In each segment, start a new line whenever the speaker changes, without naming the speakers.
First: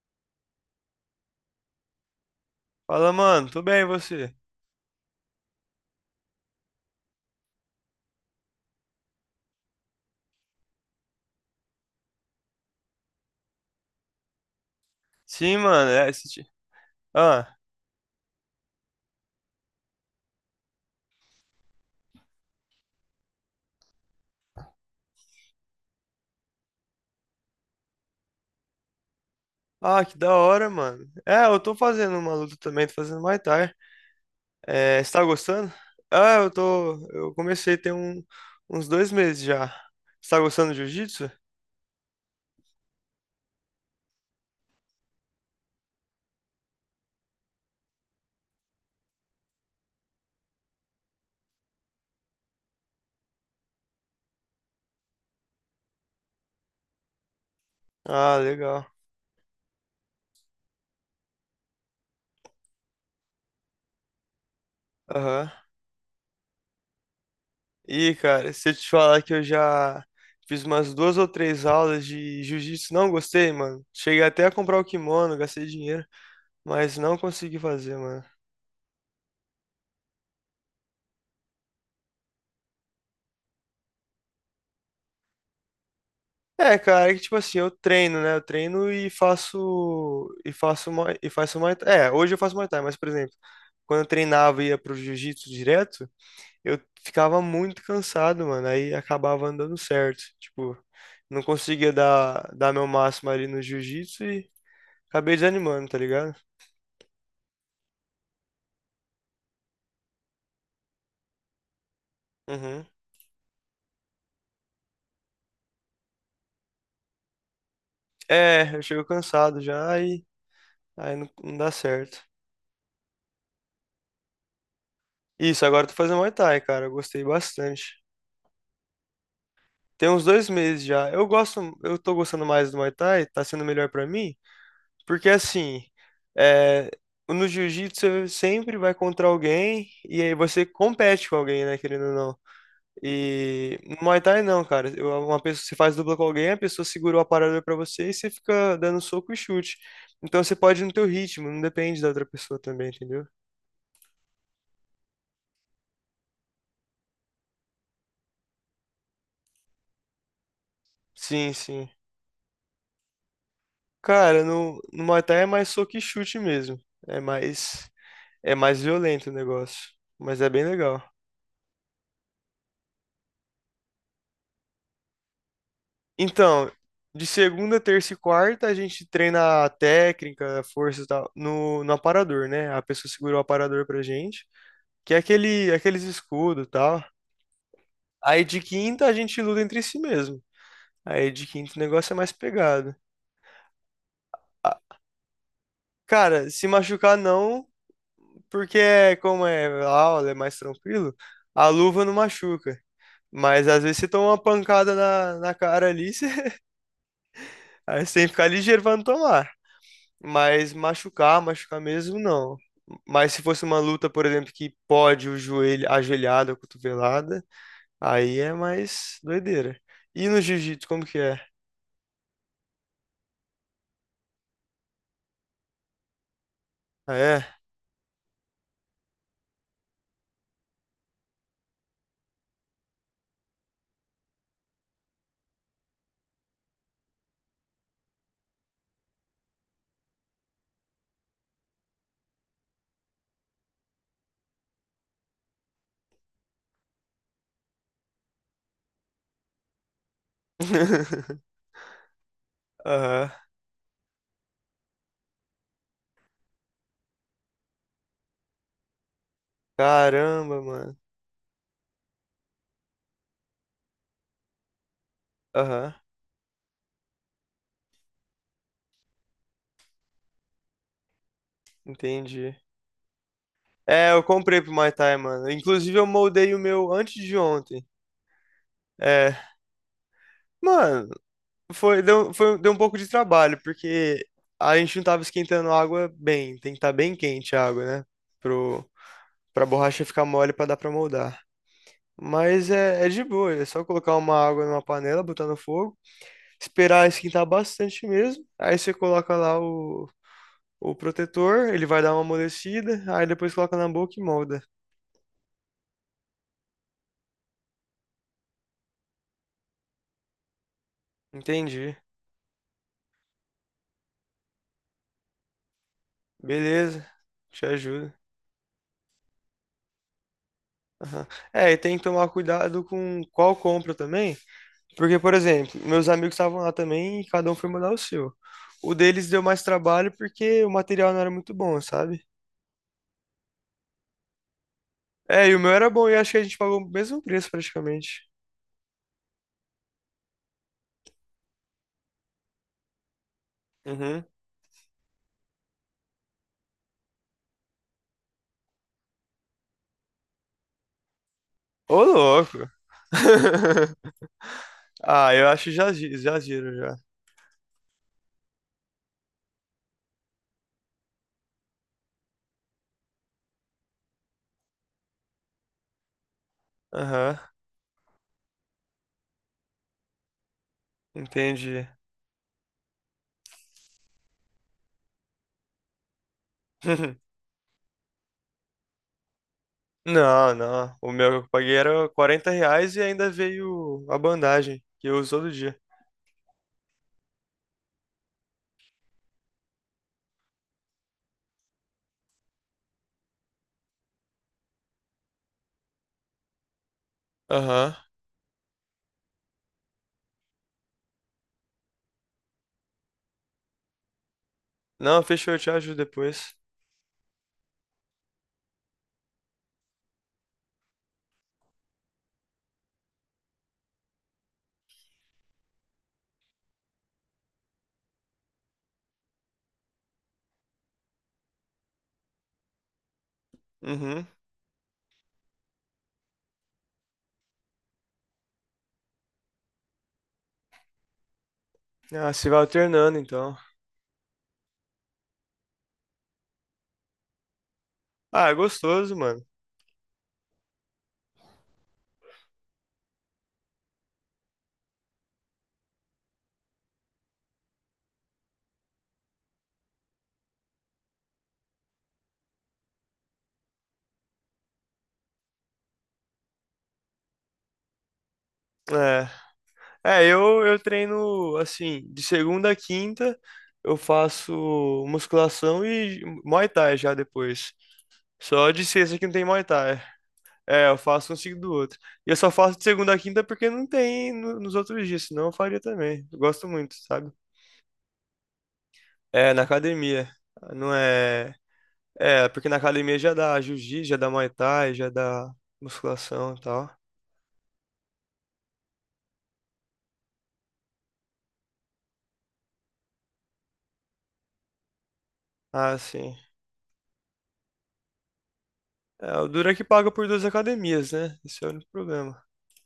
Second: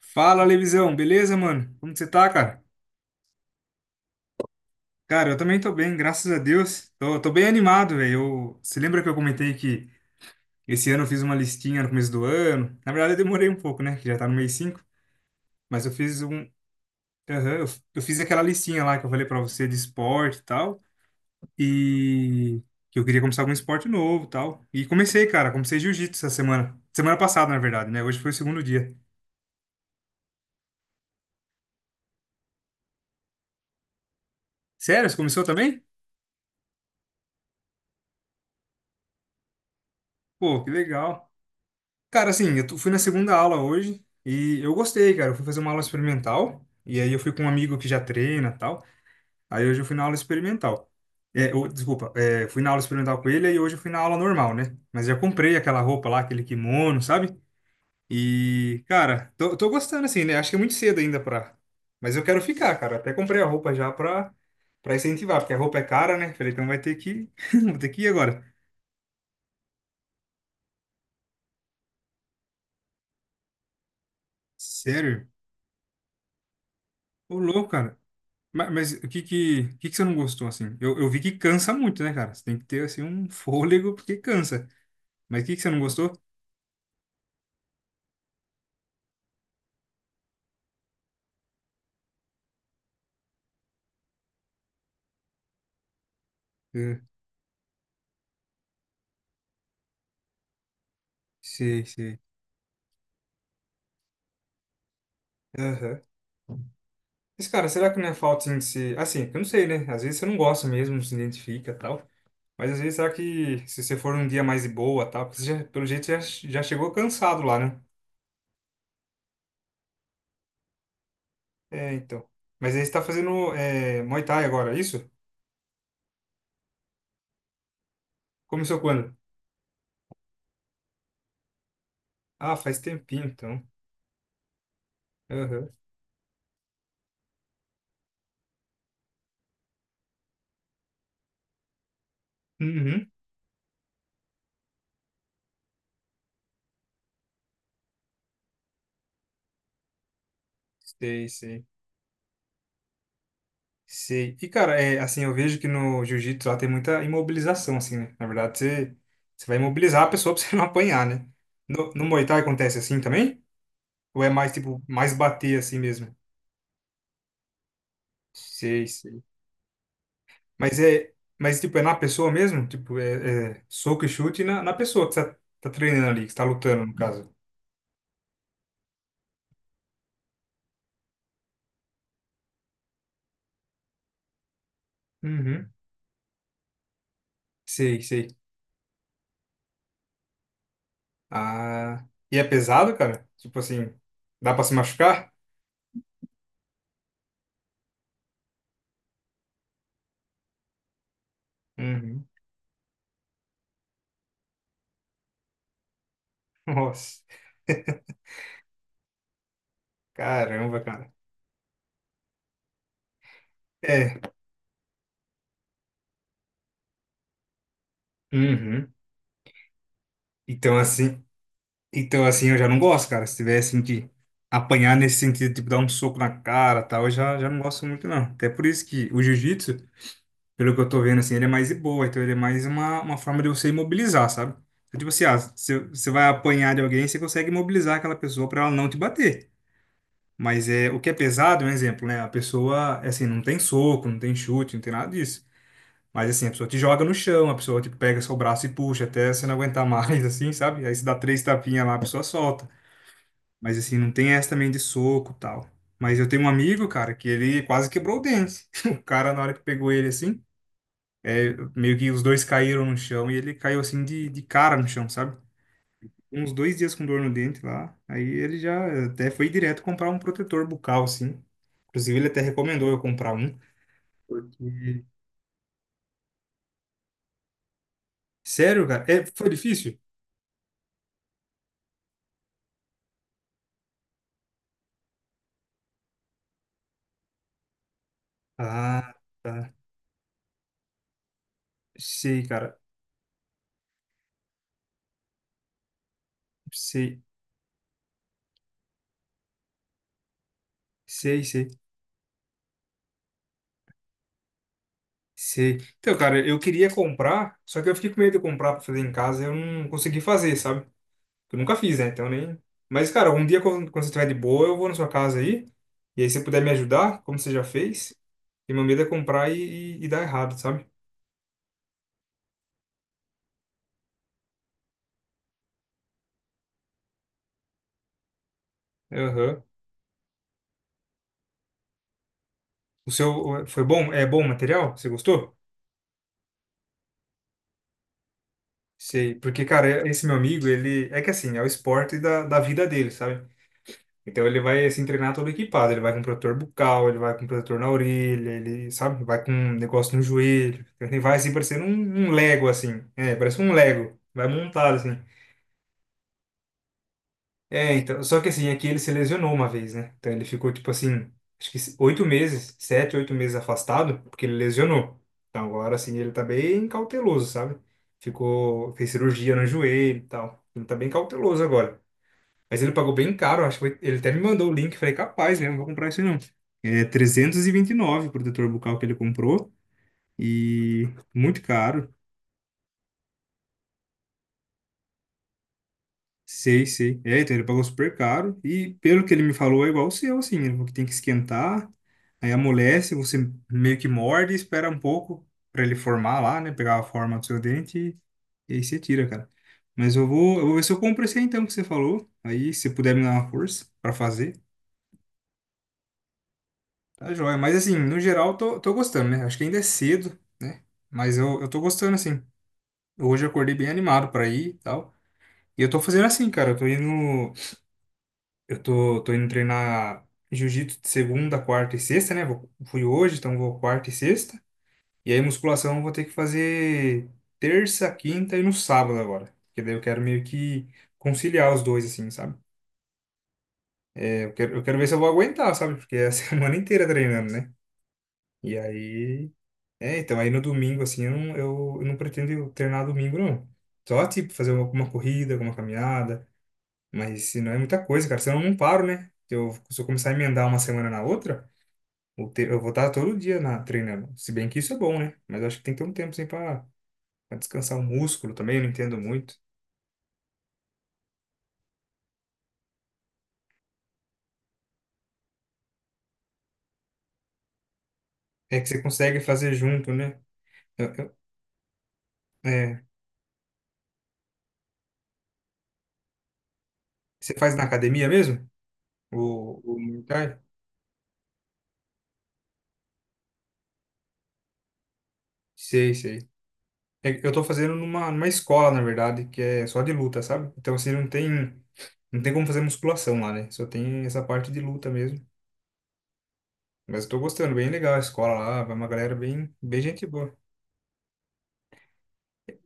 Fala, Levisão, beleza, mano? Como que você tá, cara?
Fala, mano, tudo bem e você?
Cara, eu também tô bem, graças a Deus. Tô bem animado, velho. Você lembra que eu comentei que esse ano eu fiz uma listinha no começo do ano? Na verdade, eu demorei um pouco, né? Que já tá no mês 5,
Sim,
mas
mano,
eu
é
fiz um.
assisti. Ah,
Aham, eu fiz aquela listinha lá que eu falei pra você de esporte e tal. E que eu queria começar algum esporte novo e tal. E comecei, cara, comecei jiu-jitsu essa semana. Semana passada, na verdade, né? Hoje foi o segundo dia.
ah, que da hora, mano. É, eu tô fazendo uma luta também, tô fazendo Muay Thai. É,
Sério?
você
Você
tá
começou
gostando?
também?
Ah, eu tô. Eu comecei tem um, uns dois meses já. Você tá
Pô,
gostando
que
de jiu-jitsu?
legal. Cara, assim, fui na segunda aula hoje e eu gostei, cara. Eu fui fazer uma aula experimental e aí eu fui com um amigo que já treina e tal. Aí hoje eu fui na aula experimental. Ô, desculpa, fui na aula experimental com ele e hoje eu fui na aula normal, né? Mas já comprei aquela roupa lá, aquele kimono, sabe?
Ah,
E,
legal.
cara, tô gostando assim, né? Acho que é muito cedo ainda pra. Mas eu quero ficar, cara. Até comprei a roupa já pra incentivar,
Aham.
porque a roupa é cara, né? Falei, então vai ter que. Vou ter que ir
E,
agora.
cara, se eu te falar que eu já fiz umas duas ou três aulas de jiu-jitsu, não gostei, mano. Cheguei até a comprar o
Sério?
kimono, gastei dinheiro, mas não
Ô,
consegui
louco,
fazer,
cara.
mano.
Mas, o que que você não gostou, assim? Eu vi que cansa muito, né, cara? Você tem que ter, assim, um fôlego porque cansa. Mas o que que você não gostou?
É, cara, é que tipo assim, eu treino, né? Eu treino e faço Muay Thai. É, hoje eu faço Muay Thai, mas por exemplo, quando eu treinava e ia pro jiu-jitsu direto, eu
Eh,
ficava muito cansado, mano. Aí acabava não dando certo, tipo, não
Sei,
conseguia
sei.
dar meu máximo ali no jiu-jitsu e acabei desanimando, tá
Aham.
ligado?
Mas, cara, será que não é falta, assim, de ser... Assim, eu não sei, né? Às vezes você não gosta mesmo, não se identifica e tal. Mas, às
Uhum.
vezes, será que se você for um dia mais de boa tal... Porque você já, pelo jeito, já chegou cansado lá, né?
É, eu chego cansado já e aí não dá
É,
certo.
então. Mas aí você tá fazendo Muay Thai agora, é isso?
Isso, agora eu tô fazendo Muay Thai, cara. Eu gostei bastante.
Começou quando?
Tem uns dois meses já. Eu gosto, eu tô gostando
Ah,
mais do
faz
Muay Thai,
tempinho,
tá
então.
sendo melhor pra mim, porque
Aham.
assim, é, no jiu-jitsu você sempre vai contra alguém e aí você compete com alguém, né, querendo ou não.
Uhum.
E no Muay Thai não, cara. Eu- Uma pessoa, você faz dupla com alguém, a pessoa segurou a parada pra você e você fica dando soco e chute. Então você pode ir no teu
Sei,
ritmo, não
sei.
depende da outra pessoa também, entendeu?
Sei. E, cara, é, assim, eu vejo que no jiu-jitsu lá tem muita imobilização, assim, né? Na verdade, você vai imobilizar a pessoa pra você não apanhar, né?
Sim, sim.
No Muay Thai acontece assim também? Ou é
Cara,
mais,
no,
tipo,
no
mais
Muay Thai é
bater
mais
assim
soco e
mesmo?
chute mesmo. É mais É mais
Sei, sei.
violento o negócio, mas é bem
Mas
legal.
é, mas, tipo, é na pessoa mesmo? Tipo, é soco e chute na pessoa que você tá treinando ali, que você tá
Então,
lutando, no
de
caso.
segunda, terça e quarta, a gente treina a técnica, a força e tal, no aparador, né? A pessoa segura o aparador pra gente, que é
Uhum.
aquele, aqueles escudos e tal.
Sei, sei.
Aí de quinta, a gente luta entre si mesmo. Aí de quinta o
Ah,
negócio é mais
e é
pegado.
pesado, cara? Tipo assim, dá pra se
Ah,
machucar?
cara, se machucar não, porque é- como é aula, é mais tranquilo, a luva não
Uhum.
machuca. Mas às vezes você toma uma pancada na, na cara ali, você,
Nossa,
aí você tem que ficar ligeiro pra não tomar. Mas
caramba, cara.
machucar, machucar mesmo, não. Mas se fosse uma luta,
É.
por exemplo, que pode o joelho, ajoelhada, cotovelada, aí é
Uhum.
mais doideira. E no
Então
jiu-jitsu, como que
assim,
é?
então assim eu já não gosto, cara. Se tivesse que apanhar nesse sentido, tipo dar um soco na cara, tal, eu
Ah,
já
é?
não gosto muito não. Até por isso que o jiu-jitsu, pelo que eu tô vendo assim, ele é mais de boa, então ele é mais uma forma de você imobilizar, sabe? Então, tipo assim, ah, se você vai apanhar de alguém, você consegue imobilizar aquela pessoa pra ela não te bater. Mas é o que é pesado, um exemplo, né? A pessoa, é assim, não tem soco, não tem chute, não tem nada disso. Mas assim, a pessoa te joga no chão, a pessoa tipo, pega seu braço e puxa até você não aguentar mais, assim, sabe? Aí você dá três tapinhas lá, a pessoa solta.
Aham.
Mas assim, não tem essa também de soco e tal. Mas eu tenho um amigo, cara, que ele quase quebrou o dente. O cara, na hora que pegou ele assim,
Caramba, mano.
meio que os dois caíram no chão e ele caiu assim de cara no chão, sabe?
Aham,
Uns 2 dias com dor no dente lá. Aí ele já até foi direto comprar um protetor bucal, assim. Inclusive, ele até
entendi.
recomendou eu comprar um.
É, eu comprei pro Muay
Porque...
Thai, mano. Inclusive, eu moldei o meu antes de ontem.
Sério, cara? É,
É.
foi difícil?
Mano, foi, deu um pouco de trabalho, porque a gente não tava esquentando a água bem. Tem que estar bem quente a água, né? Pro,
Ah.
Pra
Tá.
borracha ficar mole pra dar pra moldar.
Sei,
Mas
cara.
é, é de boa, é só colocar uma água numa panela, botar no fogo, esperar
Sei,
esquentar bastante mesmo. Aí você coloca lá o
sei,
protetor,
sei,
ele vai dar uma amolecida, aí depois coloca na boca e molda.
sei. Então, cara, eu queria comprar, só que eu fiquei com medo de comprar pra fazer em casa, e eu não consegui fazer, sabe? Eu nunca
Entendi.
fiz, né? Então nem. Mas, cara, um dia quando você estiver de boa, eu vou na sua casa aí, e aí você puder me
Beleza,
ajudar, como você já
te
fez.
ajuda.
E meu medo é comprar e dar errado, sabe?
É, e tem que tomar cuidado com qual compra também, porque, por exemplo, meus amigos estavam lá também e cada um foi mandar o seu. O deles deu
Aham.
mais trabalho porque o material não era muito bom, sabe?
O seu foi bom? É bom o material? Você
É, e
gostou?
o meu era bom, e acho que a gente pagou o mesmo preço praticamente.
Sei. Porque, cara, esse meu amigo, ele. É que assim, é o esporte da vida dele, sabe?
Uhum.
Então ele vai assim treinar todo equipado, ele vai com protetor bucal, ele vai com protetor na orelha, ele, sabe, vai com um negócio no joelho, ele vai assim parecendo
Ô,
um Lego
louco!
assim, é, parece um Lego, vai montado assim.
Ah, eu acho gi- já giro já.
É, então, só que assim, aqui ele se lesionou uma vez, né? Então ele ficou tipo assim, acho que 8 meses, 7, 8 meses afastado, porque ele lesionou. Então agora assim ele tá bem
Aham,
cauteloso, sabe? Ficou, fez cirurgia no joelho e tal. Ele tá bem cauteloso
entendi.
agora. Mas ele pagou bem caro, acho que ele até me mandou o link. Falei, capaz, né? Não vou comprar isso não. É trezentos e vinte e nove o protetor bucal que ele comprou
Não, não.
e
O meu que eu
muito
paguei era
caro.
R$ 40 e ainda veio a bandagem, que eu uso todo dia.
Sei, sei. É, então ele pagou super caro e pelo que ele me falou é igual o seu, assim. Ele falou que tem que esquentar, aí amolece, você meio que morde, espera um pouco para ele formar lá, né? Pegar a forma do seu
Aham.
dente e aí você tira, cara. Mas eu vou ver se eu compro esse aí então que você falou. Aí, se puder me dar uma força para fazer.
Não, fechou, eu te ajudo depois.
Tá joia. Mas assim, no geral, tô gostando, né? Acho que ainda é cedo, né? Mas eu tô gostando, assim. Hoje eu acordei bem animado pra ir e tal. E eu tô fazendo assim, cara. Eu tô indo. Eu tô indo treinar jiu-jitsu de segunda, quarta e sexta, né? Fui hoje, então vou quarta e
Uhum.
sexta. E aí, musculação eu vou ter que fazer terça, quinta e no sábado agora. Porque daí eu quero meio que conciliar os dois, assim,
Ah, se
sabe?
vai alternando então.
É, eu quero ver se eu vou aguentar, sabe? Porque é a semana inteira treinando, né?
Ah, é
E
gostoso, mano.
aí. É, então, aí no domingo, assim, eu não pretendo treinar domingo, não. Só, tipo, fazer uma corrida, alguma caminhada. Mas se não é muita coisa, cara. Senão eu não paro, né? Se eu começar a emendar uma semana na outra, eu vou estar todo dia treinando. Se bem que isso é bom, né? Mas eu acho que tem que ter um tempo, assim, pra descansar o músculo também. Eu não entendo
É.
muito.
É, eu treino assim, de segunda a quinta eu faço musculação e Muay Thai já depois. Só
É
de
que você
sexta que não
consegue
tem Muay
fazer
Thai.
junto, né?
É, eu
Eu-
faço um
eu-
seguido do outro. E eu só faço de
é,
segunda a quinta porque não tem no- nos outros dias, senão eu faria também. Eu gosto muito, sabe?
você faz na academia mesmo?
É, na
O Muay
academia.
Thai?
Não é. É, porque na academia já dá jiu-jitsu, já dá Muay Thai, já dá
Sei, sei.
musculação e tal.
Eu tô fazendo numa escola, na verdade, que é só de luta, sabe? Então, assim, não tem como fazer musculação lá, né? Só tem essa parte de luta mesmo.
Ah, sim.
Mas eu tô gostando, bem legal a escola lá, vai uma galera
É, o duro é
bem,
que
bem
paga
gente
por duas
boa.
academias, né? Esse é o único problema.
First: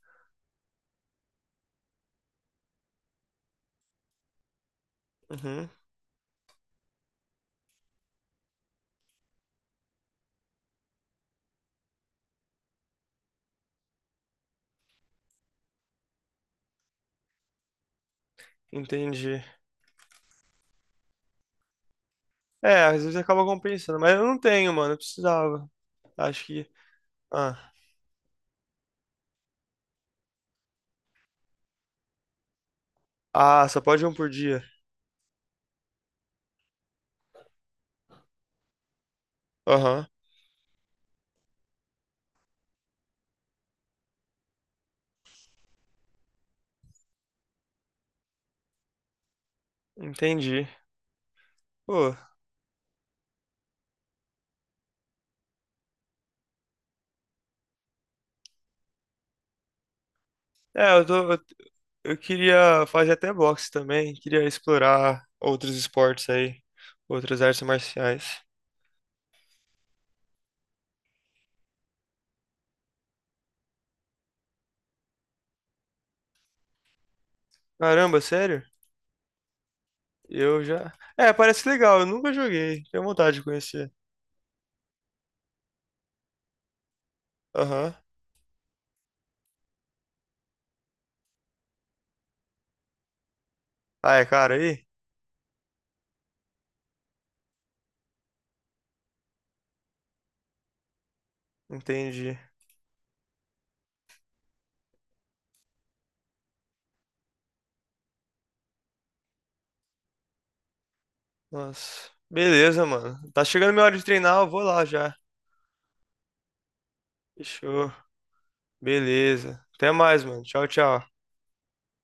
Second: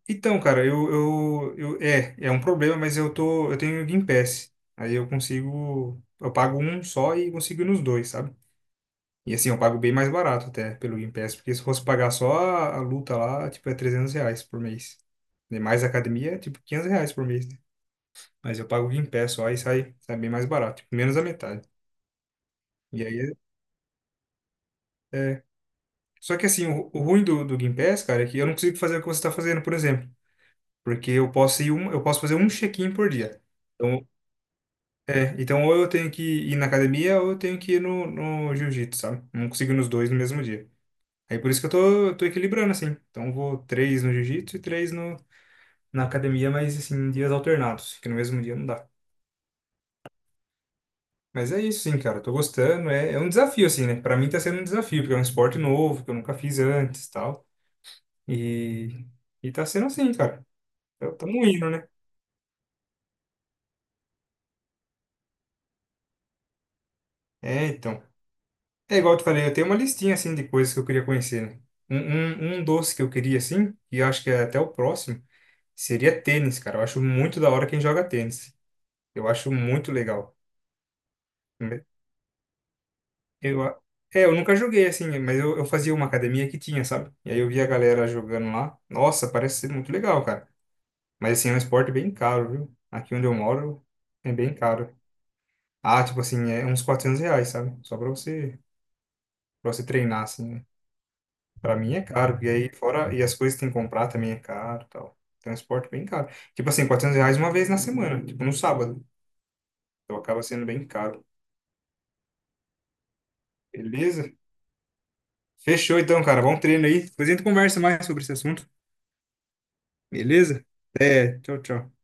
Então, cara, é um problema, mas eu tenho Game Pass. Aí eu
Uhum,
consigo, eu pago um só e consigo ir nos dois, sabe? E assim, eu pago bem mais barato até pelo Game Pass, porque se fosse pagar só a luta lá, tipo, é R$ 300 por mês. E mais a academia, é, tipo, R$ 500 por mês, né? Mas eu pago em pé
entendi.
só, aí sai bem mais barato, tipo, menos da metade.
É, às
E
vezes
aí,
acaba compensando, mas eu não tenho, mano. Eu
é. é,
precisava.
só
Acho
que assim,
que.
o ruim do
Ah,
Game Pass, cara, é que eu não consigo fazer o que você está fazendo, por exemplo. Porque eu posso fazer um check-in por dia.
ah, só pode
Então,
um por dia.
ou eu tenho que ir na academia ou eu tenho que ir no jiu-jitsu, sabe? Não consigo ir nos
Aham,
dois no mesmo dia. Aí por isso que eu tô equilibrando, assim. Então eu vou três no jiu-jitsu e três no, na academia, mas assim, em dias alternados, que no mesmo dia não dá.
entendi.
Mas é isso, sim,
Pô,
cara. Tô gostando. É um desafio, assim, né? Pra mim tá sendo um desafio, porque é um esporte novo, que eu nunca fiz antes e tal. E, e tá sendo assim, cara.
é, eu
Então,
tô.
Tamo indo, né?
Eu queria fazer até boxe também. Queria explorar outros esportes aí, outras artes
É, então.
marciais.
É igual eu te falei, eu tenho uma listinha, assim, de coisas que eu queria conhecer, né? Um doce que eu queria, assim, e eu acho que é até o próximo, seria tênis, cara. Eu acho muito da hora quem joga
Caramba,
tênis.
sério?
Eu acho muito legal.
Eu já. É, parece legal. Eu nunca joguei. Tenho vontade de
Eu, a-
conhecer.
eu nunca joguei, assim, mas eu fazia uma academia que tinha, sabe? E aí eu via a
Aham.
galera jogando lá. Nossa, parece ser muito legal, cara. Mas assim, é um esporte bem caro, viu? Aqui onde eu moro
Ah, é
é bem
cara aí?
caro. Ah, tipo assim, é uns R$ 400, sabe? Só pra você treinar, assim, né? Pra mim é
Entendi.
caro, e aí fora, e as coisas que tem que comprar também é caro e tal. Então é um esporte bem caro. Tipo assim, R$ 400 uma vez na semana, tipo no sábado. Então acaba sendo bem caro.
Nossa. Beleza, mano. Tá chegando minha hora de
Beleza?
treinar, eu vou lá já.
Fechou então, cara. Bom treino aí. Depois a gente conversa
Fechou.
mais sobre esse assunto.
Beleza. Até mais, mano.
Beleza?
Tchau, tchau.
É, tchau, tchau.